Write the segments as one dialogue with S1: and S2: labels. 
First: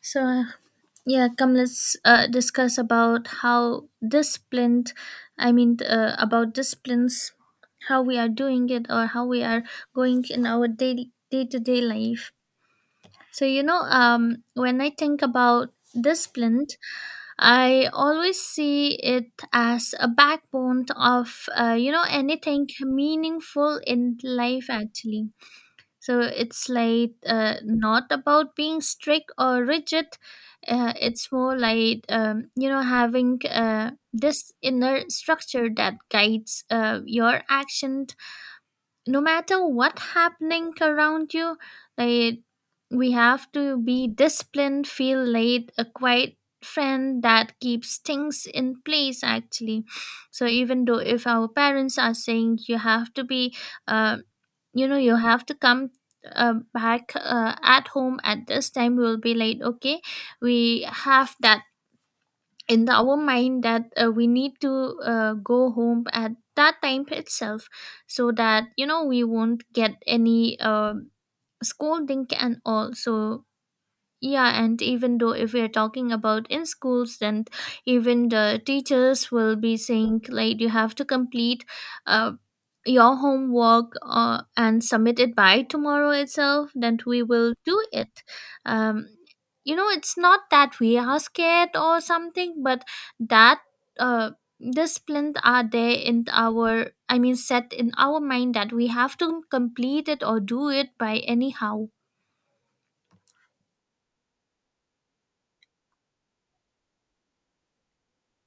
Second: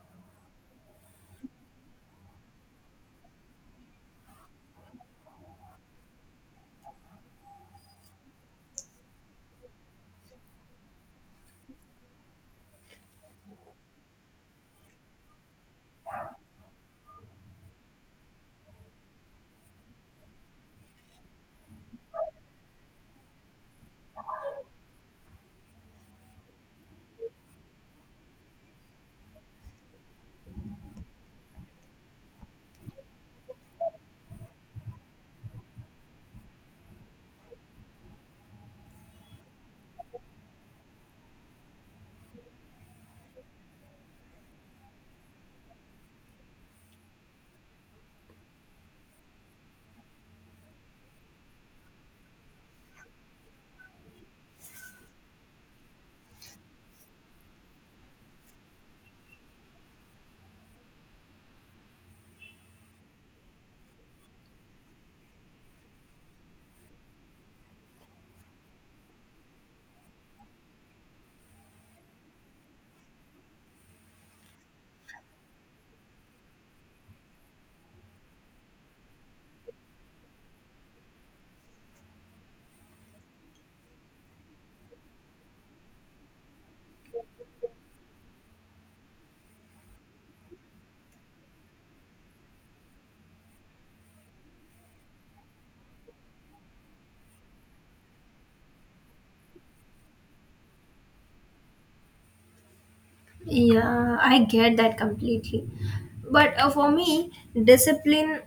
S1: So, yeah, come let's discuss about how disciplined, I mean, about disciplines, how we are doing it or how we are going in our daily day to day life. So, when I think about disciplined, I always see it as a backbone of anything meaningful in life actually, so it's like not about being strict or rigid. It's more like having this inner structure that guides your action, no matter what happening around you. Like we have to be disciplined, feel like a quiet friend that keeps things in place actually. So even though if our parents are saying you have to be uh, you have to come back at home at this time, we'll be late. Okay, we have that in our mind that we need to go home at that time itself, so that you know we won't get any scolding and all. So yeah, and even though if we are talking about in schools, then even the teachers will be saying like you have to complete uh, your homework and submit it by tomorrow itself. Then we will do it. Um, it's not that we are scared or something, but that uh, discipline are there in our, I mean, set in our mind that we have to complete it or do it by anyhow.
S2: Yeah, I get that completely. But for me, discipline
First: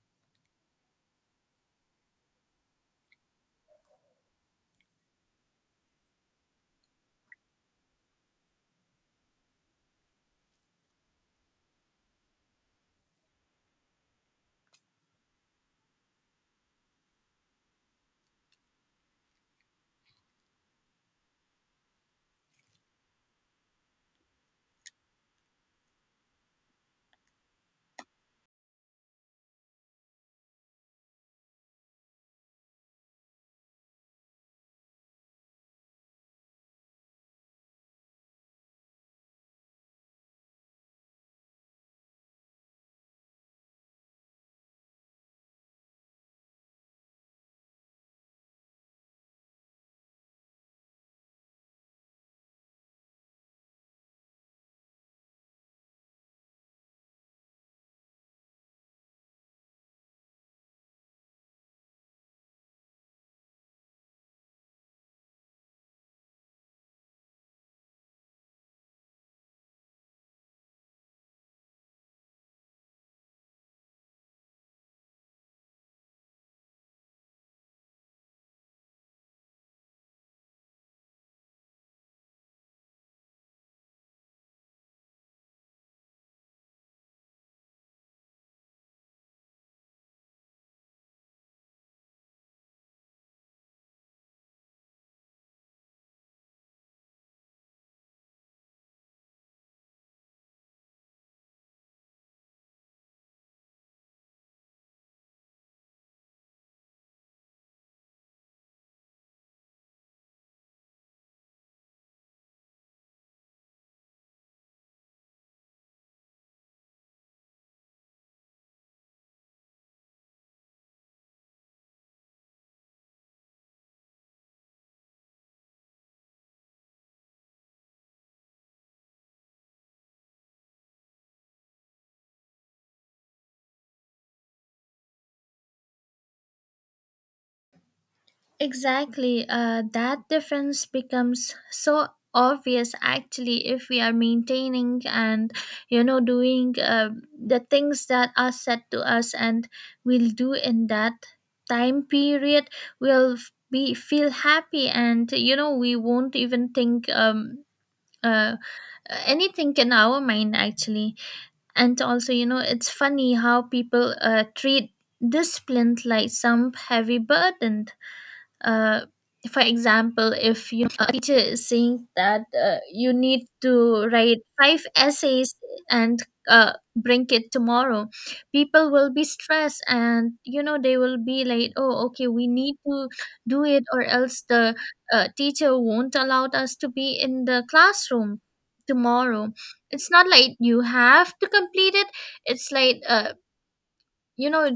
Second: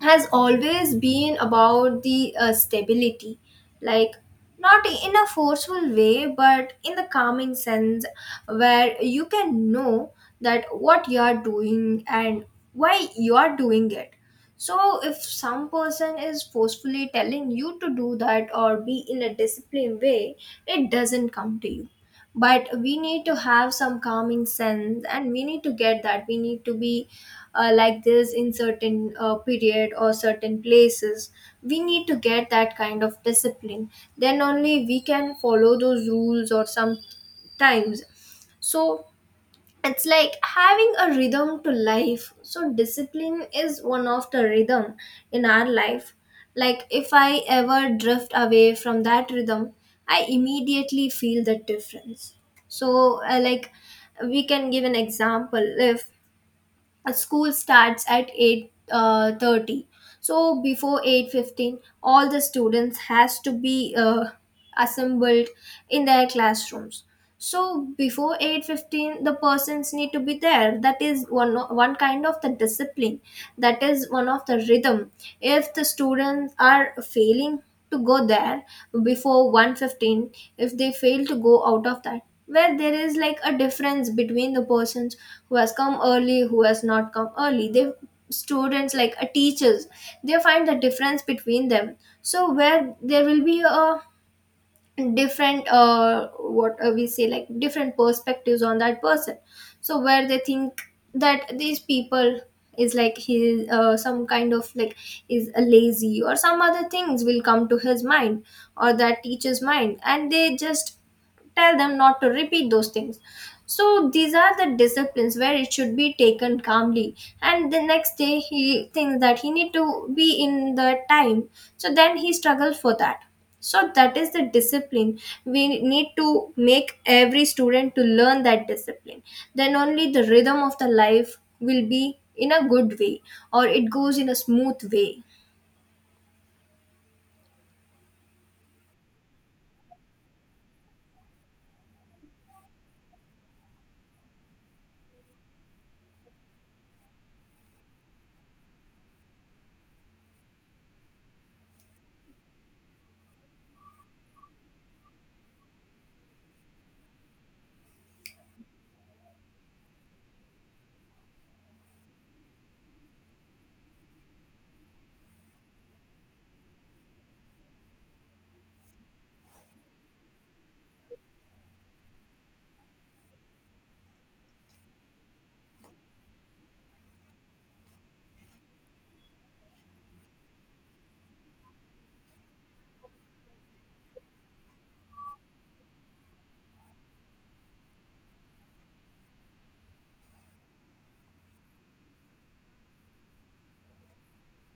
S2: has always been about the stability. Like, not in a forceful way, but in the calming sense where you can know that what you are doing and why you are doing it. So, if some person is forcefully telling you to do that or be in a disciplined way, it doesn't come to you but we need to have some calming sense and we need to get that we need to be like this in certain period or certain places, we need to get that kind of discipline. Then only we can follow those rules or some times. So it's like having a rhythm to life. So discipline is one of the rhythm in our life. Like if I ever drift away from that rhythm, I immediately feel the difference. So like, we can give an example. If school starts at 8 30, so before 8:15 all the students has to be assembled in their classrooms. So before 8:15 the persons need to be there. That is one kind of the discipline. That is one of the rhythm. If the students are failing to go there before 1:15, if they fail to go out of that, where there is like a difference between the persons who has come early, who has not come early, they students like teachers, they find the difference between them. So where there will be a different what we say like different perspectives on that person. So where they think that these people is like he some kind of like is a lazy or some other things will come to his mind or that teacher's mind, and they just tell them not to repeat those things. So these are the disciplines where it should be taken calmly. And the next day he thinks that he need to be in the time. So then he struggles for that. So that is the discipline. We need to make every student to learn that discipline. Then only the rhythm of the life will be in a good way or it goes in a smooth way.
S1: Exactly. That difference becomes so obvious actually, if we are maintaining and doing the things that are said to us, and we'll do in that time period, we'll be feel happy, and you know we won't even think uh, anything in our mind actually. And also, you know, it's funny how people treat discipline like some heavy burden. Uh, for example, if you a teacher is saying that you need to write five essays and bring it tomorrow, people will be stressed, and you know they will be like, oh okay we need to do it, or else the teacher won't allow us to be in the classroom tomorrow. It's not like you have to complete it. It's like you know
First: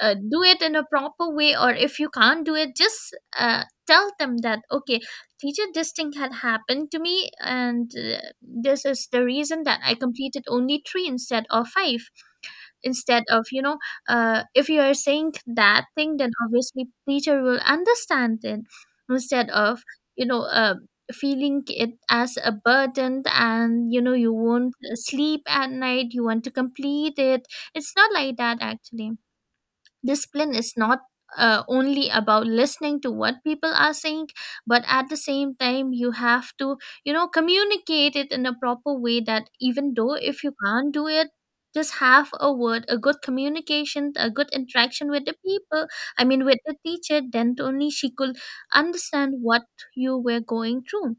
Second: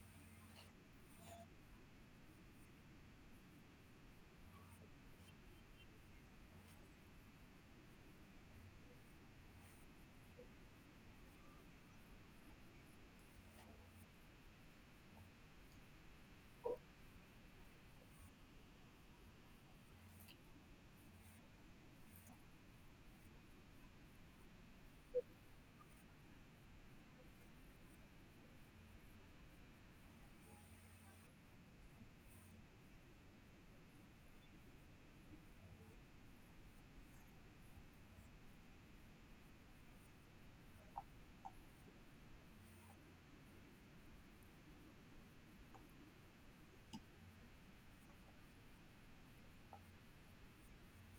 S1: do it in a proper way, or if you can't do it, just tell them that, okay teacher, this thing had happened to me, and this is the reason that I completed only three instead of five. Instead of, if you are saying that thing, then obviously teacher will understand it. Instead of, you know uh, feeling it as a burden, and you know you won't sleep at night, you want to complete it. It's not like that actually. Discipline is not only about listening to what people are saying, but at the same time you have to, you know, communicate it in a proper way, that even though if you can't do it, just have a word, a good communication, a good interaction with the people, I mean with the teacher, then only she could understand what you were going through.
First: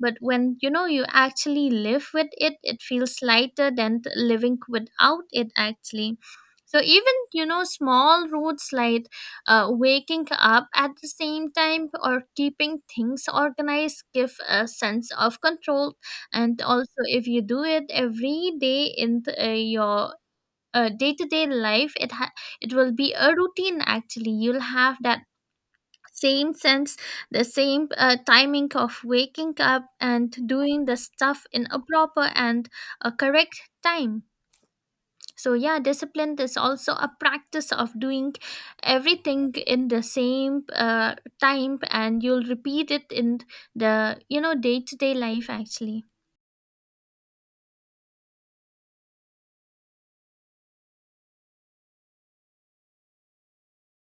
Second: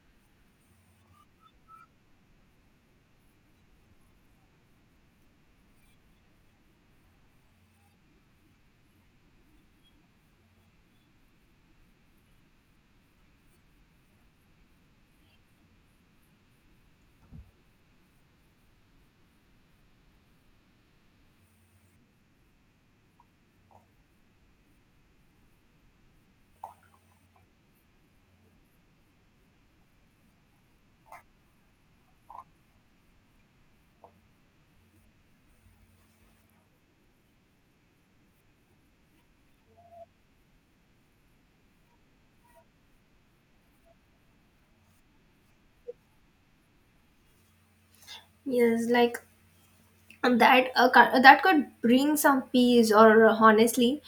S1: But when you know, you actually live with it, it feels lighter than living without it actually. So even, you know, small routes like waking up at the same time or keeping things organized give a sense of control. And also if you do it every day in your day-to-day life, it will be a routine actually. You'll have that same sense, the same timing of waking up and doing the stuff in a proper and a correct time. So, yeah, discipline is also a practice of doing everything in the same time, and you'll repeat it in the, you know, day to day life actually.
S2: Yes, like, and that that could bring some peace or honestly,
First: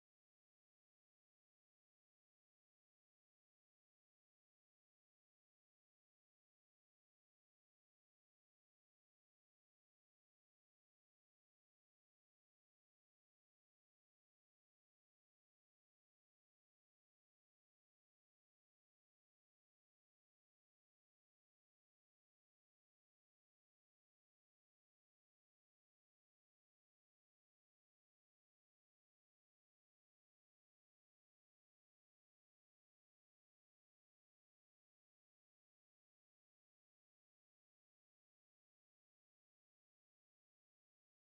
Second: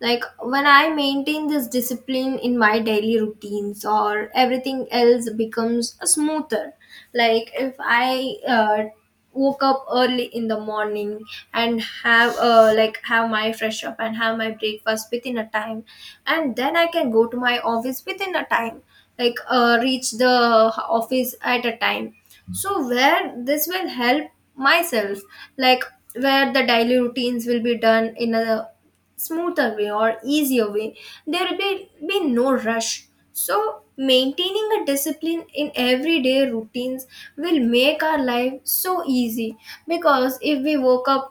S2: like when I maintain this discipline in my daily routines, or everything else becomes smoother. Like if I woke up early in the morning and have my fresh up and have my breakfast within a time, and then I can go to my office within a time, like reach the office at a time. So where this will help myself, like where the daily routines will be done in a smoother way or easier way, there will be no rush. So maintaining a discipline in everyday routines will make our life so easy. Because if we woke up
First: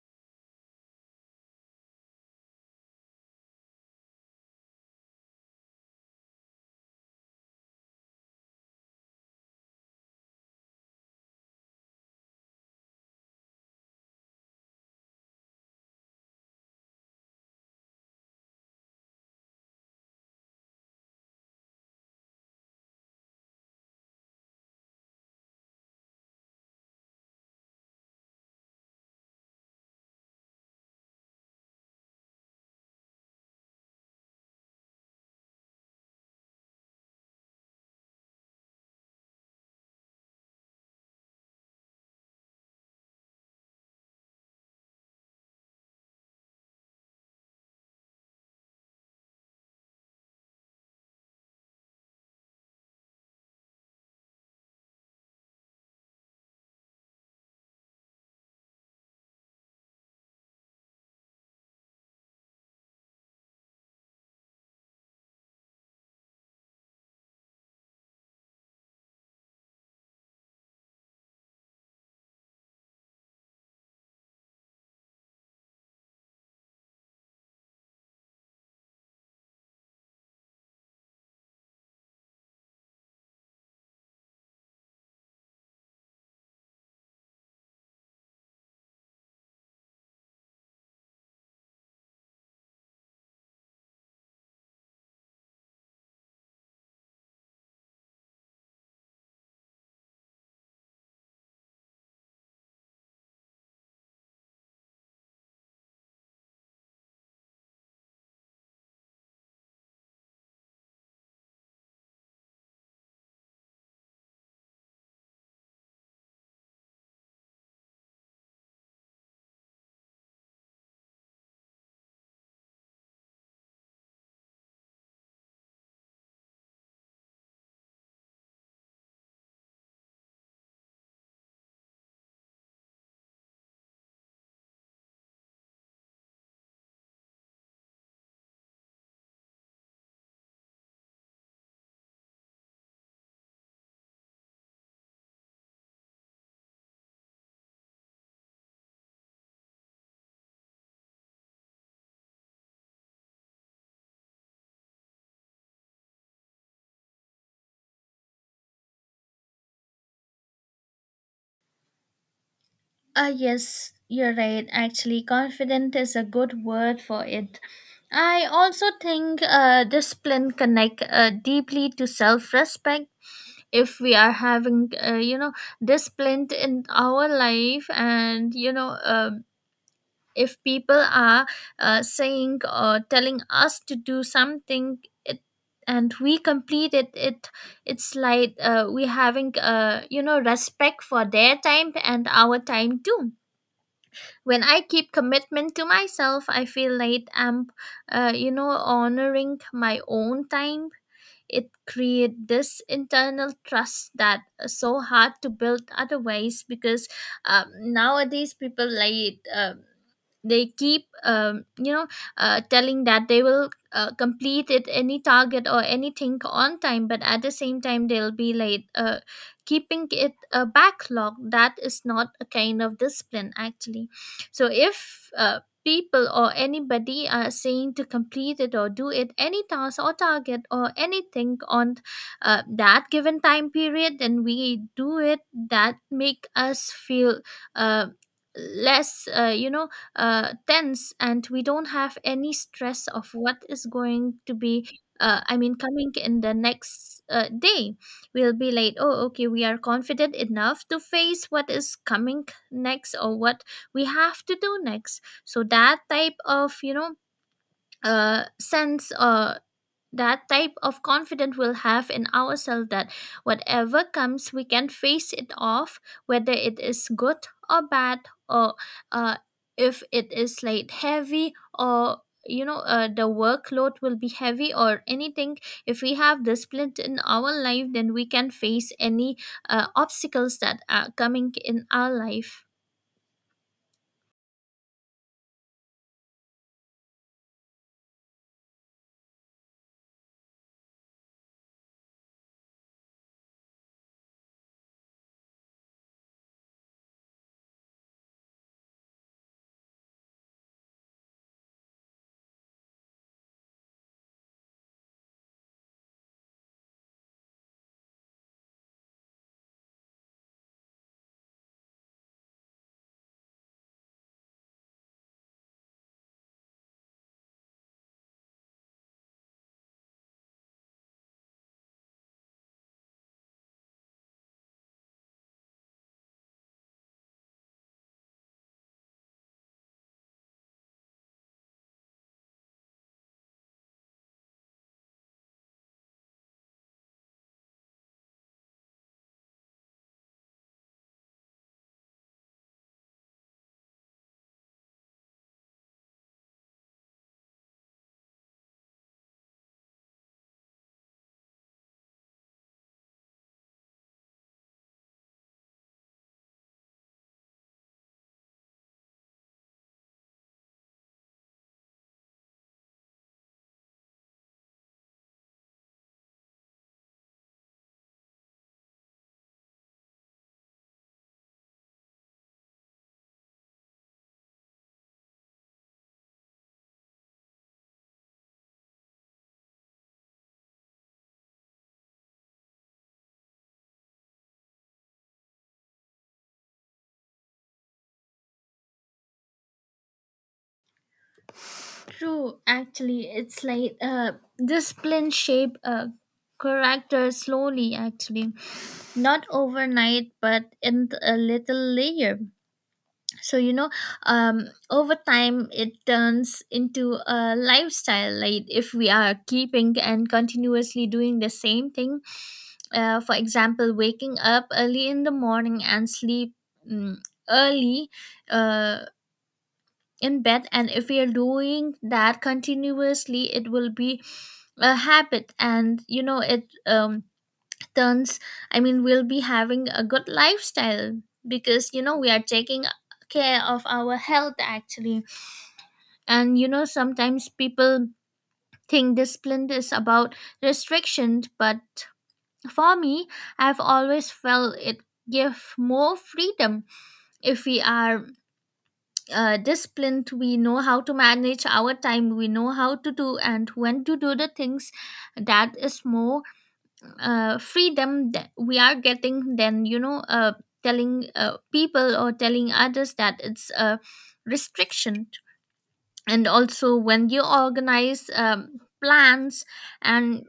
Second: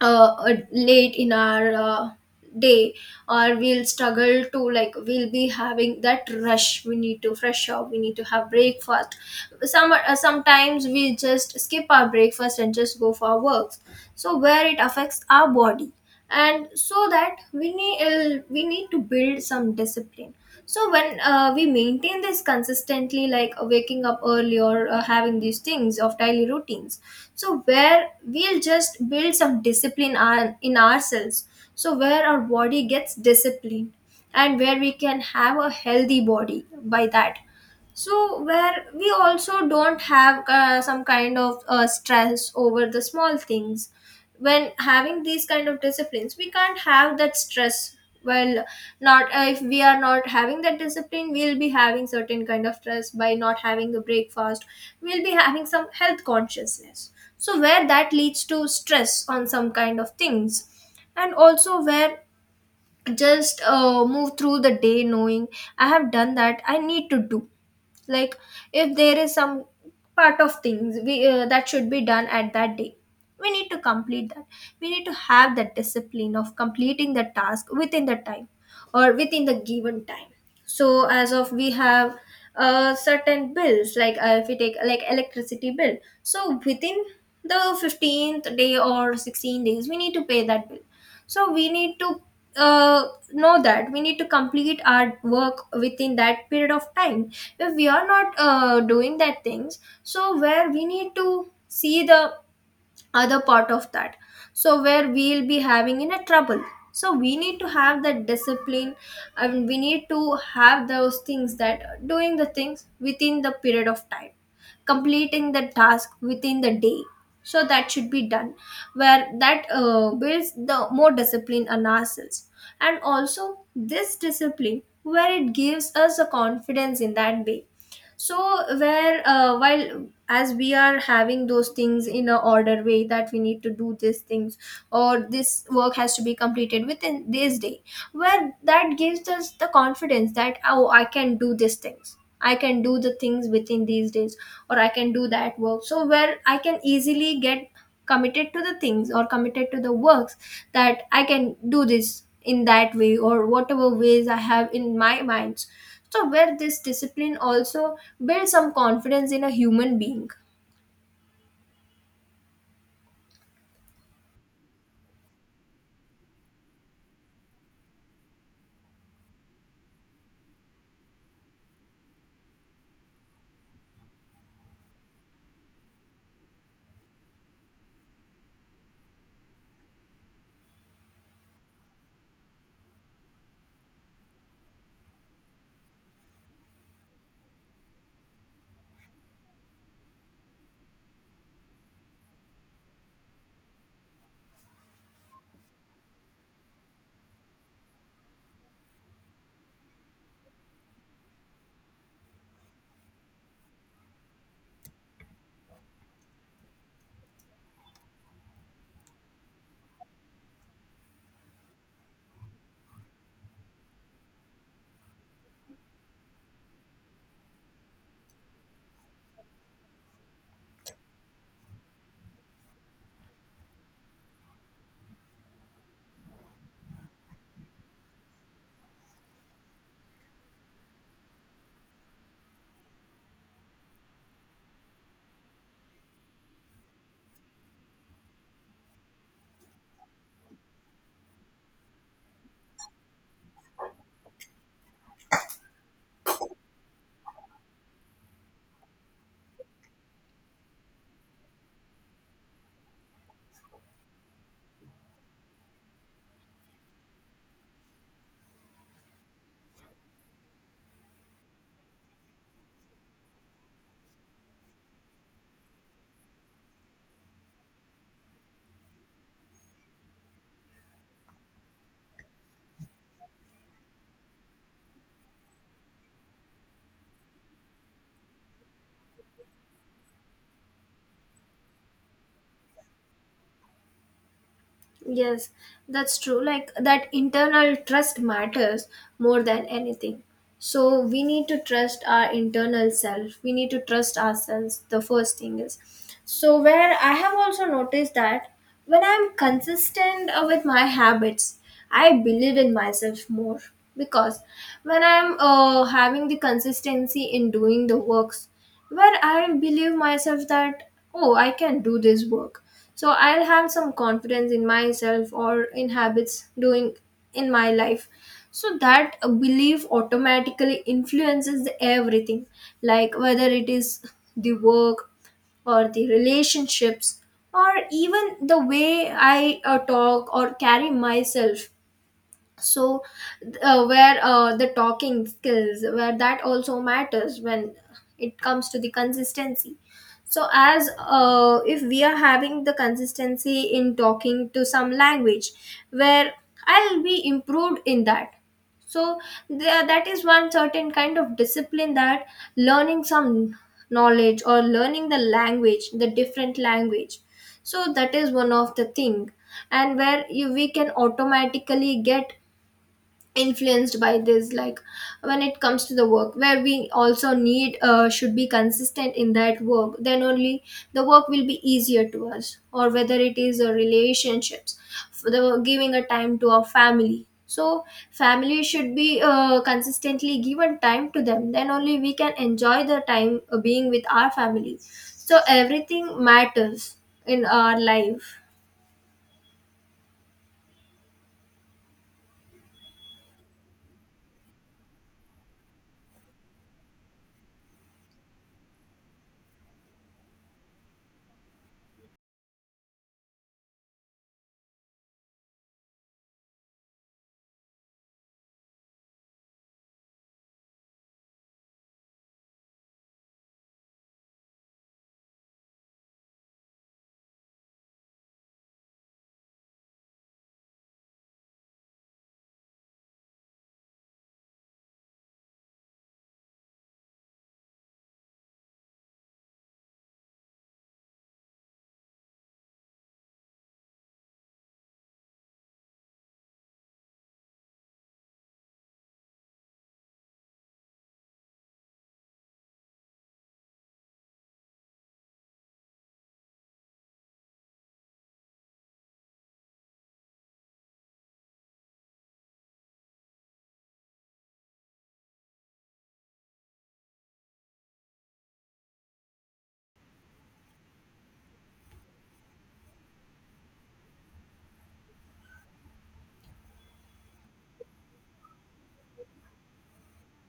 S2: late in our day, or we'll struggle to, like, we'll be having that rush, we need to fresh up, we need to have breakfast. Some sometimes we just skip our breakfast and just go for our works. So where it affects our body, and so that we need, we need to build some discipline. So when we maintain this consistently, like waking up early or having these things of daily routines, so where we'll just build some discipline in ourselves. So where our body gets disciplined and where we can have a healthy body by that. So where we also don't have some kind of stress over the small things. When having these kind of disciplines, we can't have that stress. Well, not if we are not having that discipline, we'll be having certain kind of stress by not having a breakfast. We'll be having some health consciousness. So where that leads to stress on some kind of things. And also where just move through the day knowing I have done that, I need to do. Like if there is some part of things we that should be done at that day, we need to complete that. We need to have that discipline of completing the task within the time or within the given time. So as of we have certain bills, like if we take like electricity bill, so within the 15th day or 16 days we need to pay that bill. So we need to know that we need to complete our work within that period of time. If we are not doing that things, so where we need to see the other part of that, so where we'll be having in a trouble. So we need to have that discipline, and we need to have those things that doing the things within the period of time, completing the task within the day, so that should be done, where that builds the more discipline on ourselves. And also this discipline, where it gives us a confidence in that way. So where while as we are having those things in a order way that we need to do these things or this work has to be completed within this day, where that gives us the confidence that, oh, I can do these things, I can do the things within these days, or I can do that work. So where I can easily get committed to the things or committed to the works, that I can do this in that way or whatever ways I have in my minds. So where this discipline also build some confidence in a human being.
S1: Yes, you're right. Actually, confident is a good word for it. I also think discipline connect deeply to self-respect. If we are having, discipline in our life, and you know, if people are saying or telling us to do something, it and we complete it, it's like we having, respect for their time and our time too. When I keep commitment to myself, I feel like I'm honoring my own time. It create this internal trust that is so hard to build otherwise, because nowadays people like, they keep, telling that they will complete it any target or anything on time, but at the same time they'll be like, keeping it a backlog. That is not a kind of discipline actually. So if people or anybody are saying to complete it or do it any task or target or anything on that given time period, then we do it, that make us feel uh, less tense, and we don't have any stress of what is going to be, I mean, coming in the next day. We'll be like, oh okay we are confident enough to face what is coming next, or what we have to do next. So that type of, you know, sense, that type of confidence we'll have in ourselves, that whatever comes we can face it off, whether it is good or bad, or uh, if it is like heavy, or, you know, the workload will be heavy or anything. If we have discipline in our life, then we can face any obstacles that are coming in our life.
S2: Yes, that's true. Like that internal trust matters more than anything. So we need to trust our internal self. We need to trust ourselves. The first thing is. So where I have also noticed that when I'm consistent with my habits, I believe in myself more, because when I'm having the consistency in doing the works, where I'll believe myself that, oh, I can do this work. So I'll have some confidence in myself or in habits doing in my life. So that belief automatically influences the everything, like whether it is the work or the relationships or even the way I talk or carry myself. So where the talking skills, where that also matters when it comes to the consistency. So as if we are having the consistency in talking to some language, where I'll be improved in that. So there, that is one certain kind of discipline, that learning some knowledge or learning the language, the different language. So that is one of the thing. And where you, we can automatically get influenced by this, like when it comes to the work, where we also need, should be consistent in that work, then only the work will be easier to us. Or whether it is a relationships, for the giving a time to our family. So family should be consistently given time to them, then only we can enjoy the time being with our family. So everything matters in our life.
S1: True, actually, it's like discipline shape a character slowly, actually, not overnight, but in a little layer. So, you know, over time, it turns into a lifestyle. Like if we are keeping and continuously doing the same thing, for example, waking up early in the morning and sleep mm early. Uh, in bed, and if you're doing that continuously, it will be a habit, and you know it turns, I mean we'll be having a good lifestyle, because you know we are taking care of our health actually. And you know sometimes people think discipline is about restrictions, but for me, I've always felt it give more freedom. If we are disciplined, we know how to manage our time, we know how to do and when to do the things. That is more freedom that we are getting, than, you know, telling people or telling others that it's a restriction. And also when you organize plans and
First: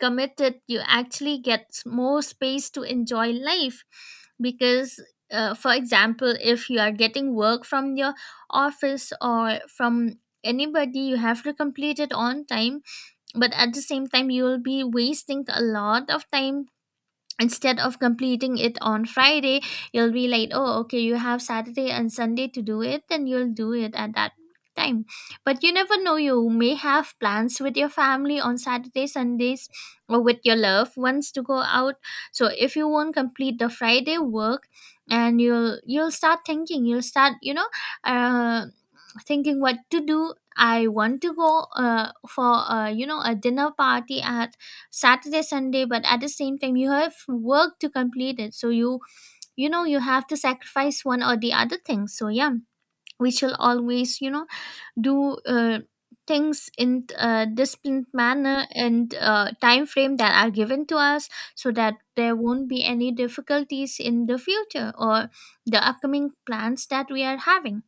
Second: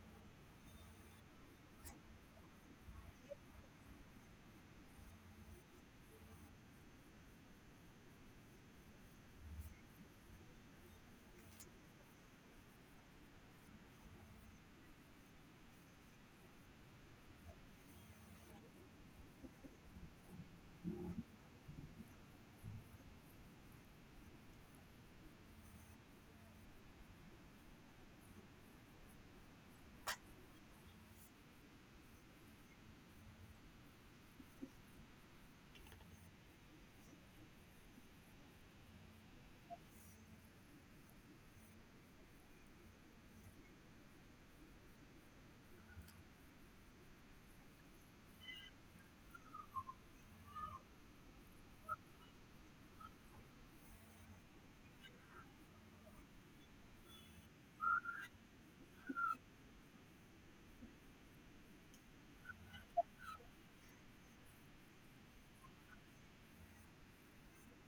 S1: commit it, you actually get more space to enjoy life, because for example, if you are getting work from your office or from anybody, you have to complete it on time. But at the same time, you will be wasting a lot of time. Instead of completing it on Friday, you'll be like, oh okay you have Saturday and Sunday to do it, then you'll do it at that time. But you never know, you may have plans with your family on Saturday, Sundays, or with your loved ones to go out. So if you won't complete the Friday work, and you'll start thinking, you'll start, you know, uh, thinking what to do, I want to go for, a dinner party at Saturday, Sunday, but at the same time you have work to complete it. So you know, you have to sacrifice one or the other thing. So yeah, we shall always, you know, do things in a disciplined manner and time frame that are given to us, so that there won't be any difficulties in the future or the upcoming plans that we are having.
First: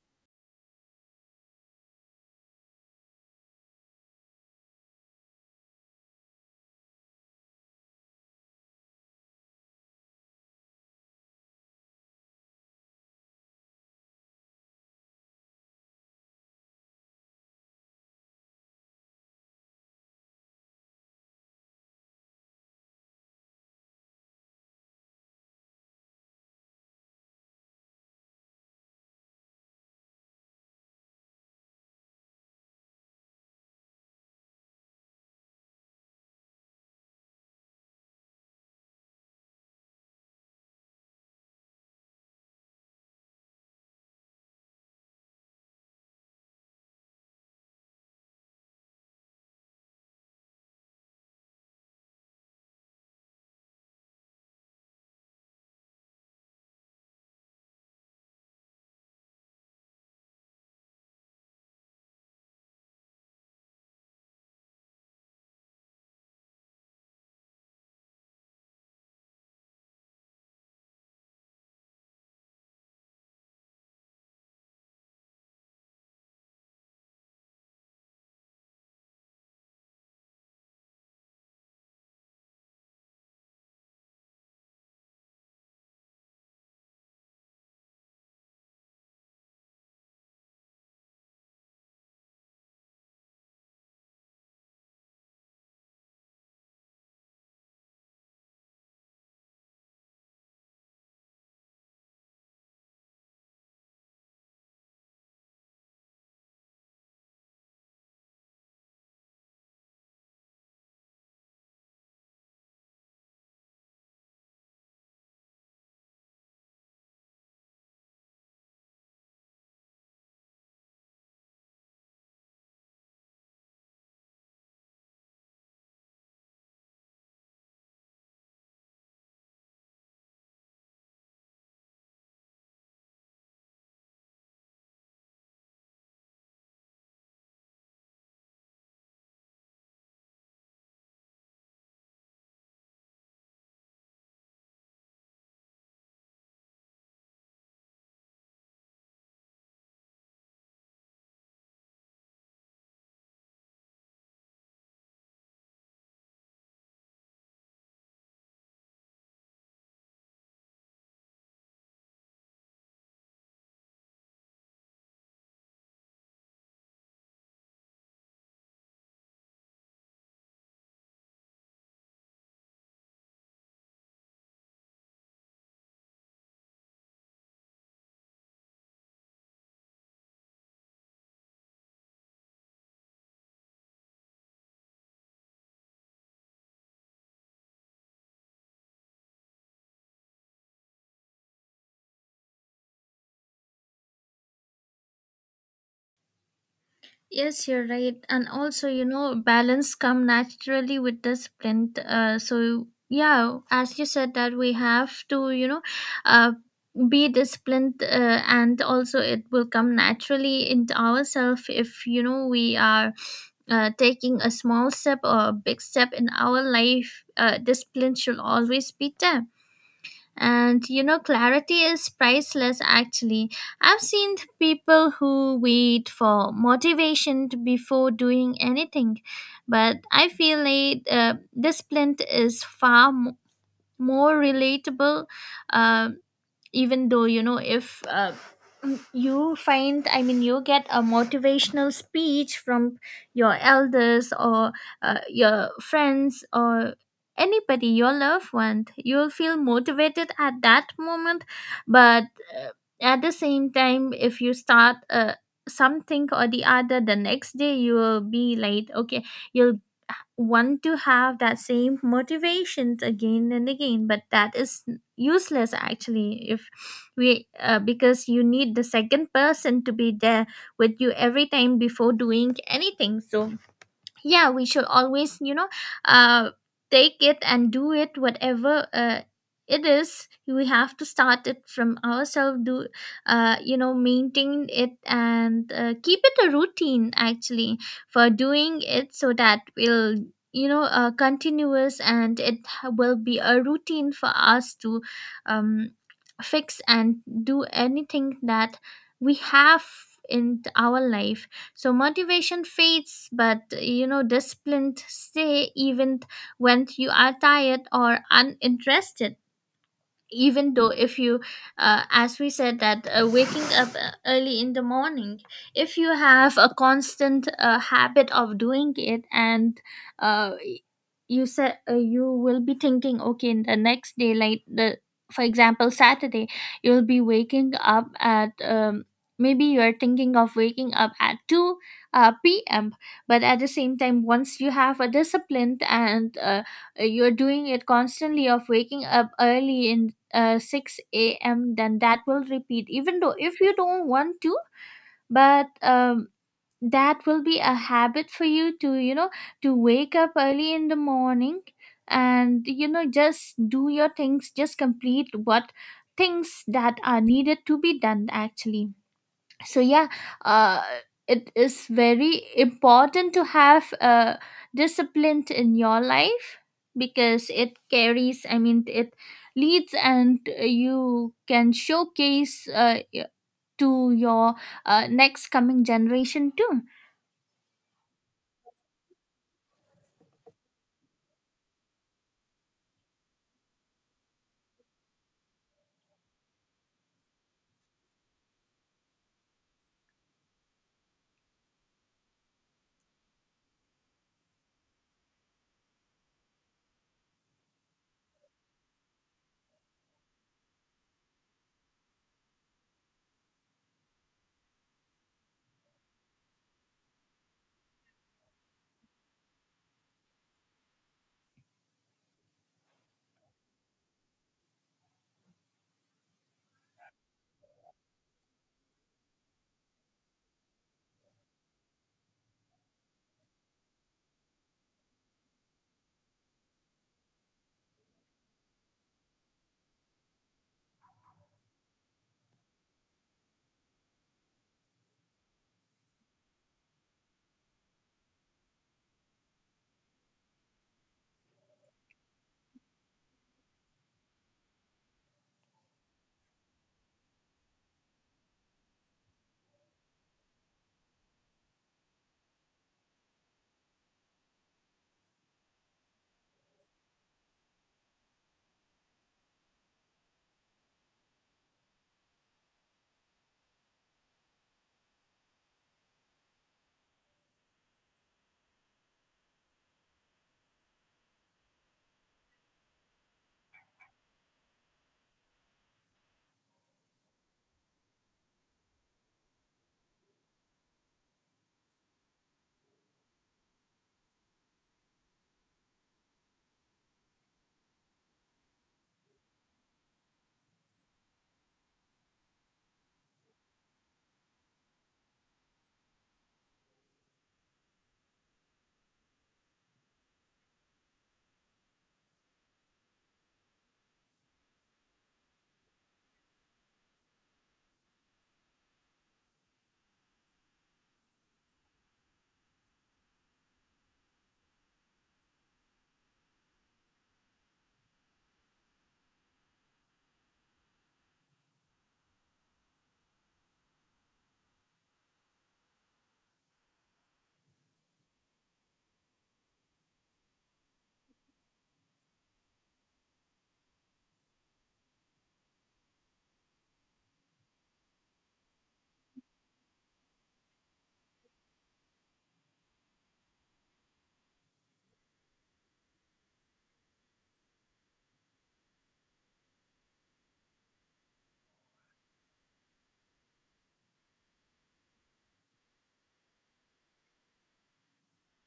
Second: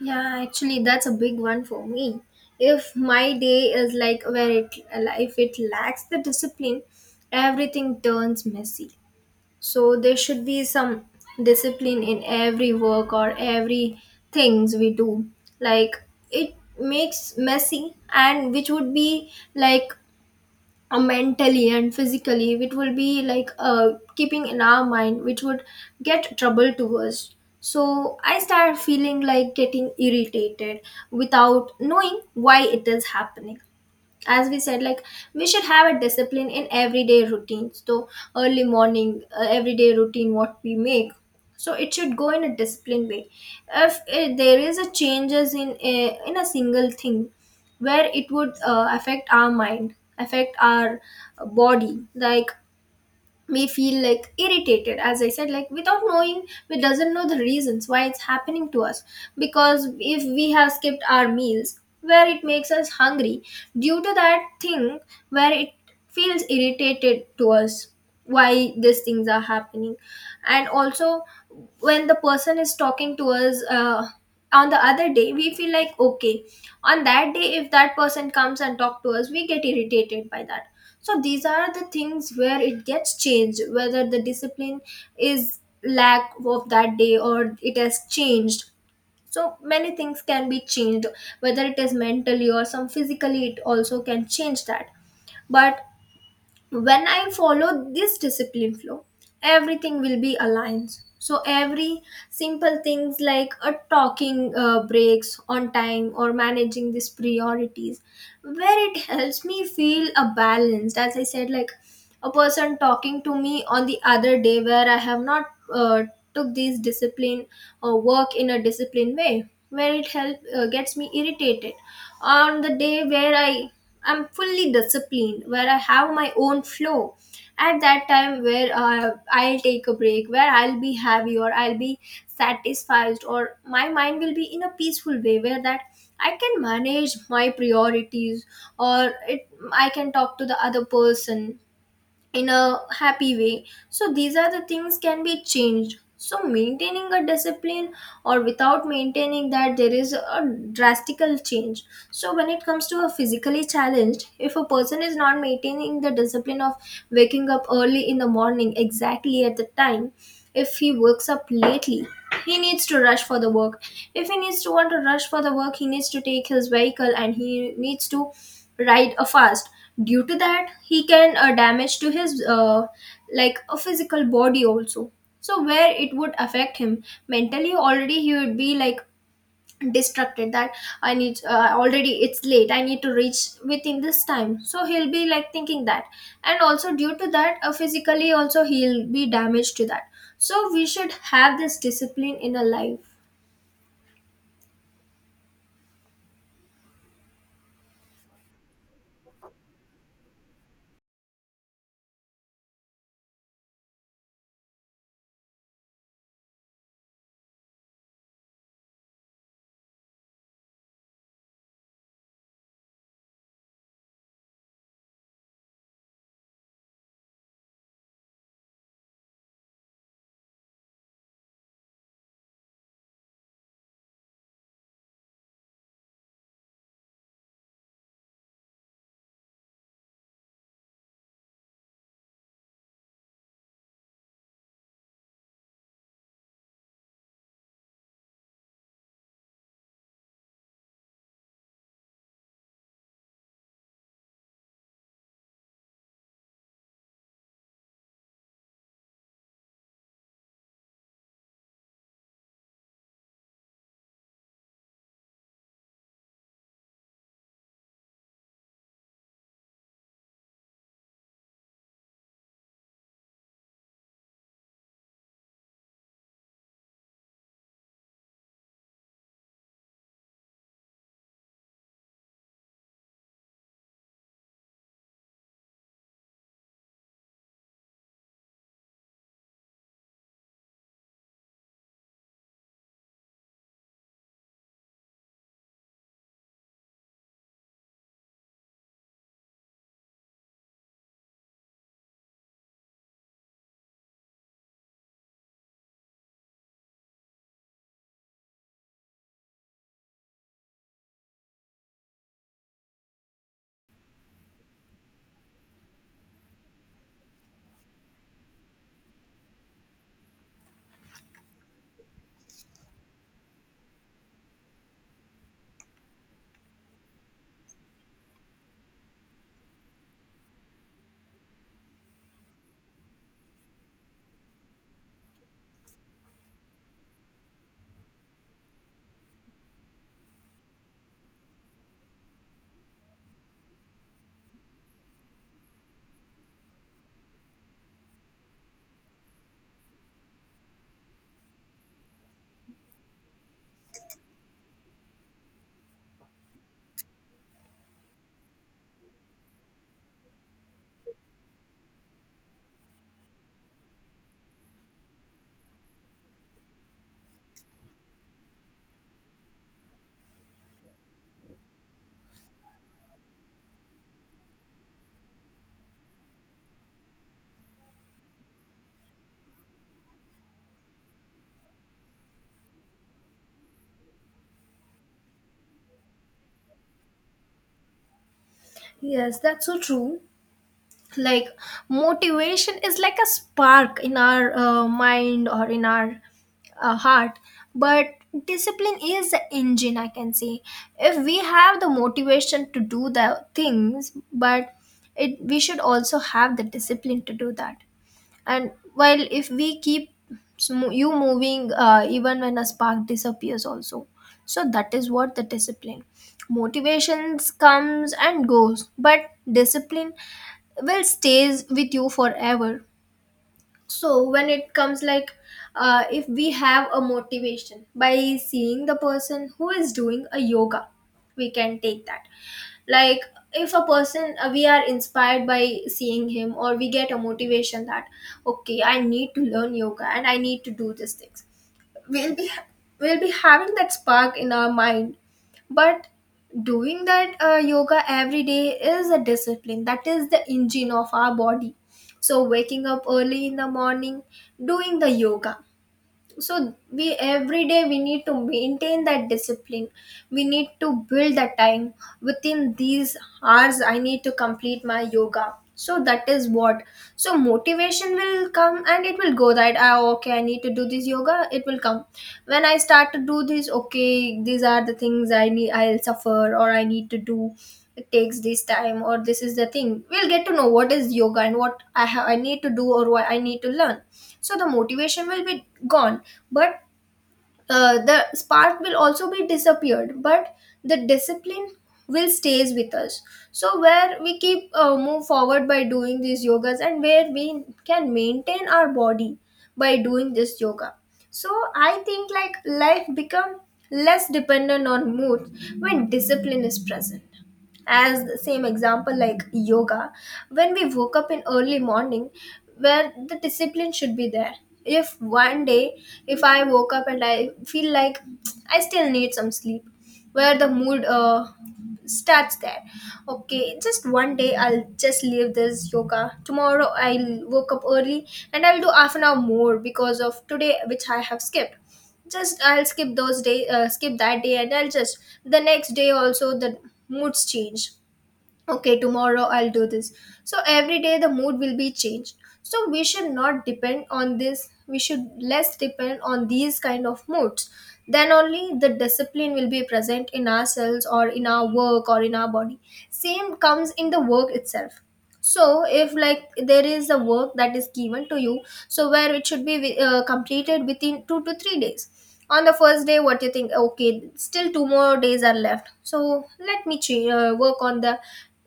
S2: Yeah, actually, that's a big one for me. If my day is like, where it, if it lacks the discipline, everything turns messy. So there should be some discipline in every work or every things we do. Like it makes messy, and which would be like mentally and physically, which will be like keeping in our mind, which would get trouble to us. So I start feeling like getting irritated without knowing why it is happening. As we said, like, we should have a discipline in everyday routines. So early morning everyday routine what we make, so it should go in a disciplined way. If there is a changes in a single thing, where it would affect our mind, affect our body, like may feel like irritated, as I said, like without knowing, we doesn't know the reasons why it's happening to us. Because if we have skipped our meals, where it makes us hungry, due to that thing, where it feels irritated to us, why these things are happening. And also when the person is talking to us on the other day, we feel like okay, on that day if that person comes and talk to us, we get irritated by that. So these are the things where it gets changed, whether the discipline is lack of that day or it has changed. So many things can be changed, whether it is mentally or some physically, it also can change that. But when I follow this discipline flow, everything will be aligned. So every simple things like a talking breaks on time or managing these priorities, where it helps me feel a balance. As I said, like a person talking to me on the other day, where I have not uh, took this discipline or work in a disciplined way, where it help gets me irritated. On the day where I am fully disciplined, where I have my own flow, at that time, where I'll take a break, where I'll be happy or I'll be satisfied, or my mind will be in a peaceful way, where that I can manage my priorities or it, I can talk to the other person in a happy way. So these are the things can be changed. So maintaining a discipline or without maintaining that, there is a drastical change. So when it comes to a physically challenged, if a person is not maintaining the discipline of waking up early in the morning exactly at the time, if he wakes up lately, he needs to rush for the work. If he needs to want to rush for the work, he needs to take his vehicle and he needs to ride a fast. Due to that, he can damage to his like a physical body also. So where it would affect him mentally, already he would be like distracted that I need already it's late, I need to reach within this time, so he'll be like thinking that. And also due to that, physically also he'll be damaged to that. So we should have this discipline in our life.
S1: Yes, you're right. And also, you know, balance come naturally with discipline. So yeah, as you said, that we have to, you know, uh, be disciplined, and also it will come naturally into ourselves, if you know we are taking a small step or a big step in our life. Discipline should always be there. And you know, clarity is priceless actually. I've seen people who wait for motivation before doing anything, but I feel like discipline is far more relatable. Um, even though you know if you find, I mean you get a motivational speech from your elders, or your friends, or anybody, your loved one, you'll feel motivated at that moment, but uh, at the same time, if you start something or the other the next day, you will be like, okay you'll want to have that same motivations again and again, but that is useless actually, if we because you need the second person to be there with you every time before doing anything. So yeah, we should always, you know, uh take it and do it, whatever it is, we have to start it from ourselves, do, maintain it, and keep it a routine actually for doing it, so that we'll, you know, continuous, and it will be a routine for us to um fix and do anything that we have in our life. So motivation fades, but you know, discipline stay even when you are tired or uninterested. Even though if you as we said that waking up early in the morning, if you have a constant habit of doing it, and uh, you said, you will be thinking, okay in the next day, like the, for example, Saturday, you'll be waking up at, maybe you're thinking of waking up at 2 p.m., but at the same time, once you have a disciplined, and you're doing it constantly of waking up early in 6 a.m., then that will repeat, even though if you don't want to, but that will be a habit for you to, you know, to wake up early in the morning, and, you know, just do your things, just complete what things that are needed to be done actually. So yeah, uh, it is very important to have discipline in your life, because it carries, I mean it leads, and you can showcase, to your next coming generation too.
S2: Yes, that's so true. Like, motivation is like a spark in our mind or in our heart, but discipline is the engine, I can say. If we have the motivation to do the things, but it, we should also have the discipline to do that. And while, if we keep you moving even when a spark disappears also. So that is what the discipline, motivations comes and goes, but discipline will stays with you forever. So when it comes, like, if we have a motivation by seeing the person who is doing a yoga, we can take that. Like, if a person we are inspired by seeing him, or we get a motivation that okay, I need to learn yoga and I need to do these things, we'll be we'll be having that spark in our mind. But doing that yoga every day is a discipline. That is the engine of our body. So waking up early in the morning, doing the yoga, so we, every day we need to maintain that discipline. We need to build that time within these hours. I need to complete my yoga. So that is what. So motivation will come and it will go, that, ah okay, I need to do this yoga, it will come. When I start to do this, okay, these are the things I need, I'll suffer or I need to do, it takes this time, or this is the thing, we'll get to know what is yoga and what I have, I need to do, or what I need to learn. So the motivation will be gone, but the spark will also be disappeared, but the discipline will stays with us. So where we keep move forward by doing these yogas, and where we can maintain our body by doing this yoga. So I think, like, life become less dependent on mood when discipline is present. As the same example, like yoga, when we woke up in early morning, where the discipline should be there. If one day, if I woke up and I feel like I still need some sleep, where the mood starts there. Okay, just one day I'll just leave this yoga, tomorrow I'll woke up early and I'll do half an hour more because of today which I have skipped. Just I'll skip those day skip that day, and I'll just, the next day also, the moods change. Okay, tomorrow I'll do this. So every day the mood will be changed. So we should not depend on this. We should less depend on these kind of moods, then only the discipline will be present in ourselves or in our work or in our body. Same comes in the work itself. So if, like, there is a work that is given to you, so where it should be completed within 2 to 3 days. On the first day, what you think, okay, still two more days are left, so let me work on the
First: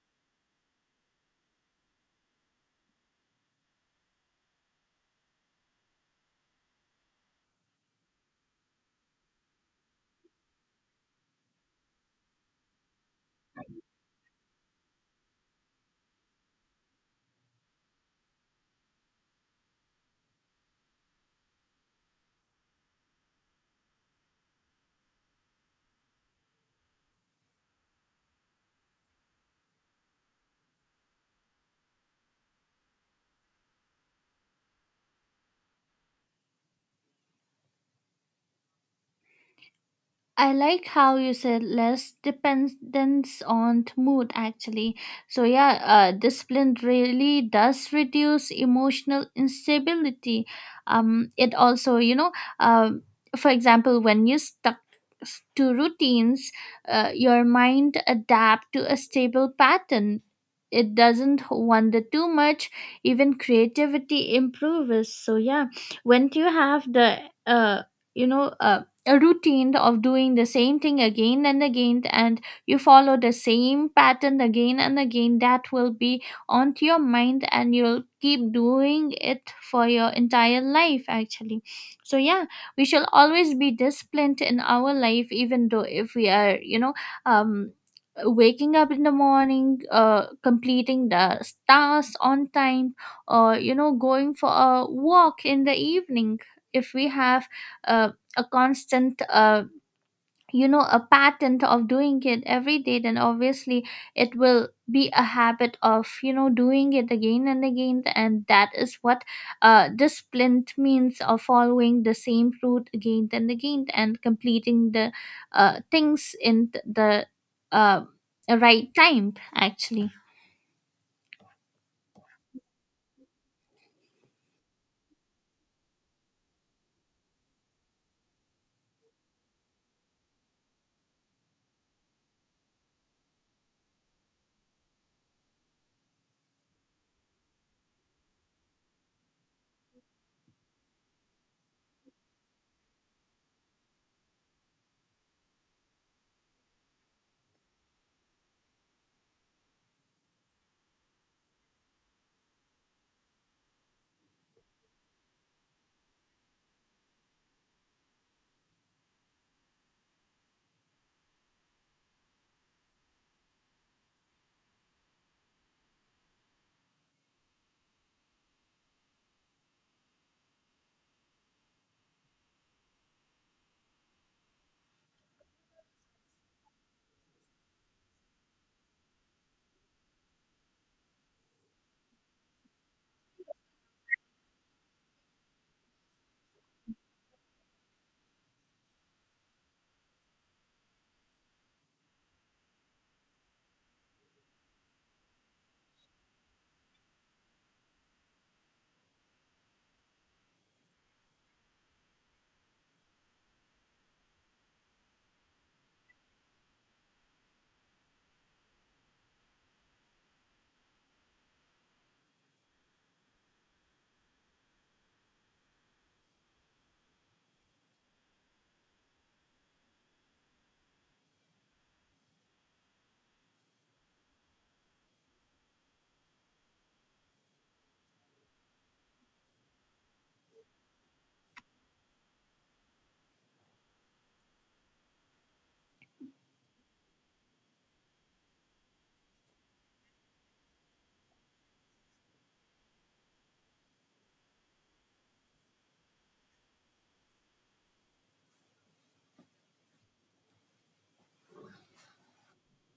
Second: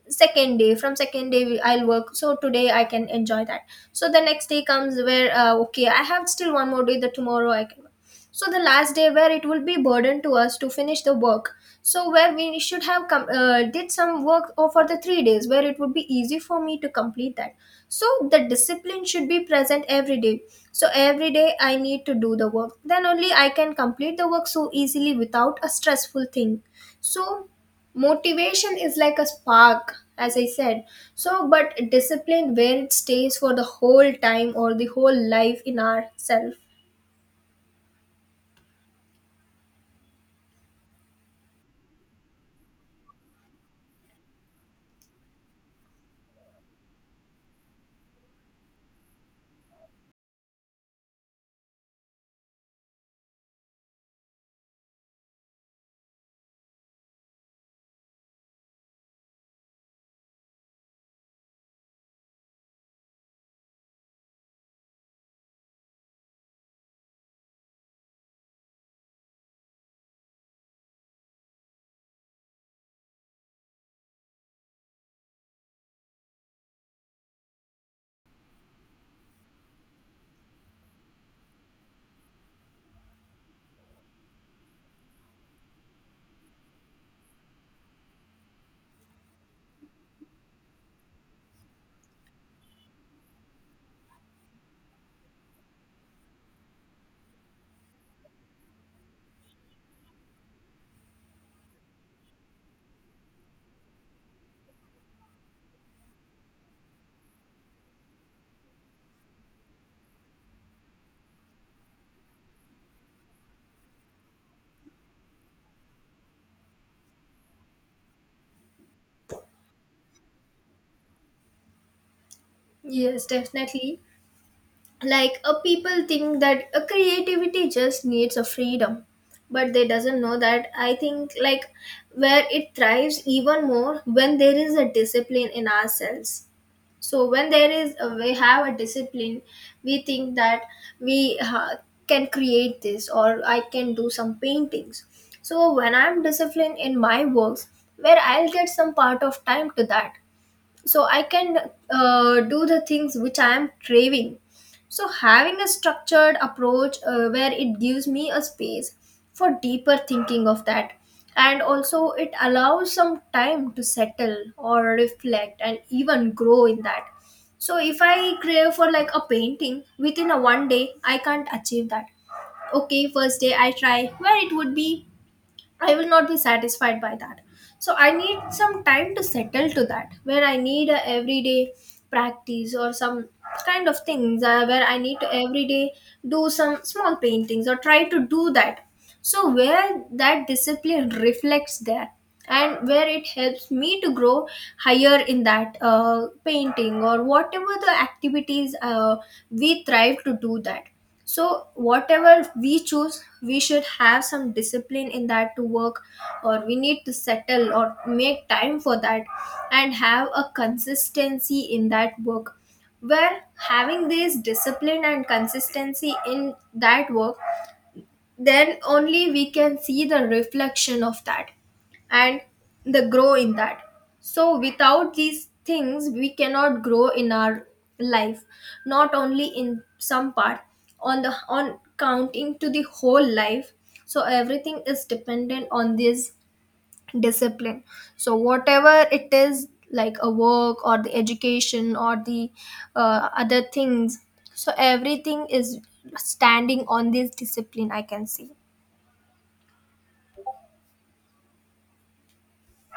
S2: second day, from second day I'll work, so today I can enjoy that. So the next day comes, where okay, I have still one more day, the tomorrow I can work. So the last day, where it will be burden to us to finish the work. So where we should have come did some work for the 3 days, where it would be easy for me to complete that. So the discipline should be present every day. So every day I need to do the work, then only I can complete the work so easily without a stressful thing. So motivation is like a spark, as I said. So but discipline, where it stays for the whole time or the whole life in ourself.
S1: I like how you said less dependence on mood actually. So yeah, discipline really does reduce emotional instability. It also, you know, um, for example, when you stuck to routines, your mind adapt to a stable pattern. It doesn't wander too much. Even creativity improves. So yeah, when you have the, uh, you know, uh a routine of doing the same thing again and again, and you follow the same pattern again and again, that will be onto your mind, and you'll keep doing it for your entire life actually. So yeah, we shall always be disciplined in our life, even though if we are, you know, um waking up in the morning, completing the tasks on time, or, you know, going for a walk in the evening, if we have uh, a constant, a pattern of doing it every day, then obviously it will be a habit of, you know, doing it again and again, and that is what discipline means of following the same route again and again and completing the things in the uh, right time actually.
S2: Yes, definitely. Like, a people think that a creativity just needs a freedom, but they doesn't know that, I think, like, where it thrives even more when there is a discipline in ourselves. So when there is a, we have a discipline, we think that we can create this, or I can do some paintings. So when I'm disciplined in my works, where I'll get some part of time to that, so I can do the things which I am craving. So having a structured approach, where it gives me a space for deeper thinking of that, and also it allows some time to settle or reflect and even grow in that. So if I crave for like a painting, within a one day I can't achieve that. Okay, first day I try where it would be, I will not be satisfied by that. So I need some time to settle to that, where I need a everyday practice or some kind of things, where I need to every day do some small paintings or try to do that. So where that discipline reflects there, and where it helps me to grow higher in that painting, or whatever the activities we thrive to do that. So whatever we choose, we should have some discipline in that to work, or we need to settle or make time for that, and have a consistency in that work. Where having this discipline and consistency in that work, then only we can see the reflection of that, and the grow in that. So without these things we cannot grow in our life, not only in some part, on the on counting to the whole life. So everything is dependent on this discipline. So whatever it is, like, a work or the education or the other things, so everything is standing on this discipline, I can see.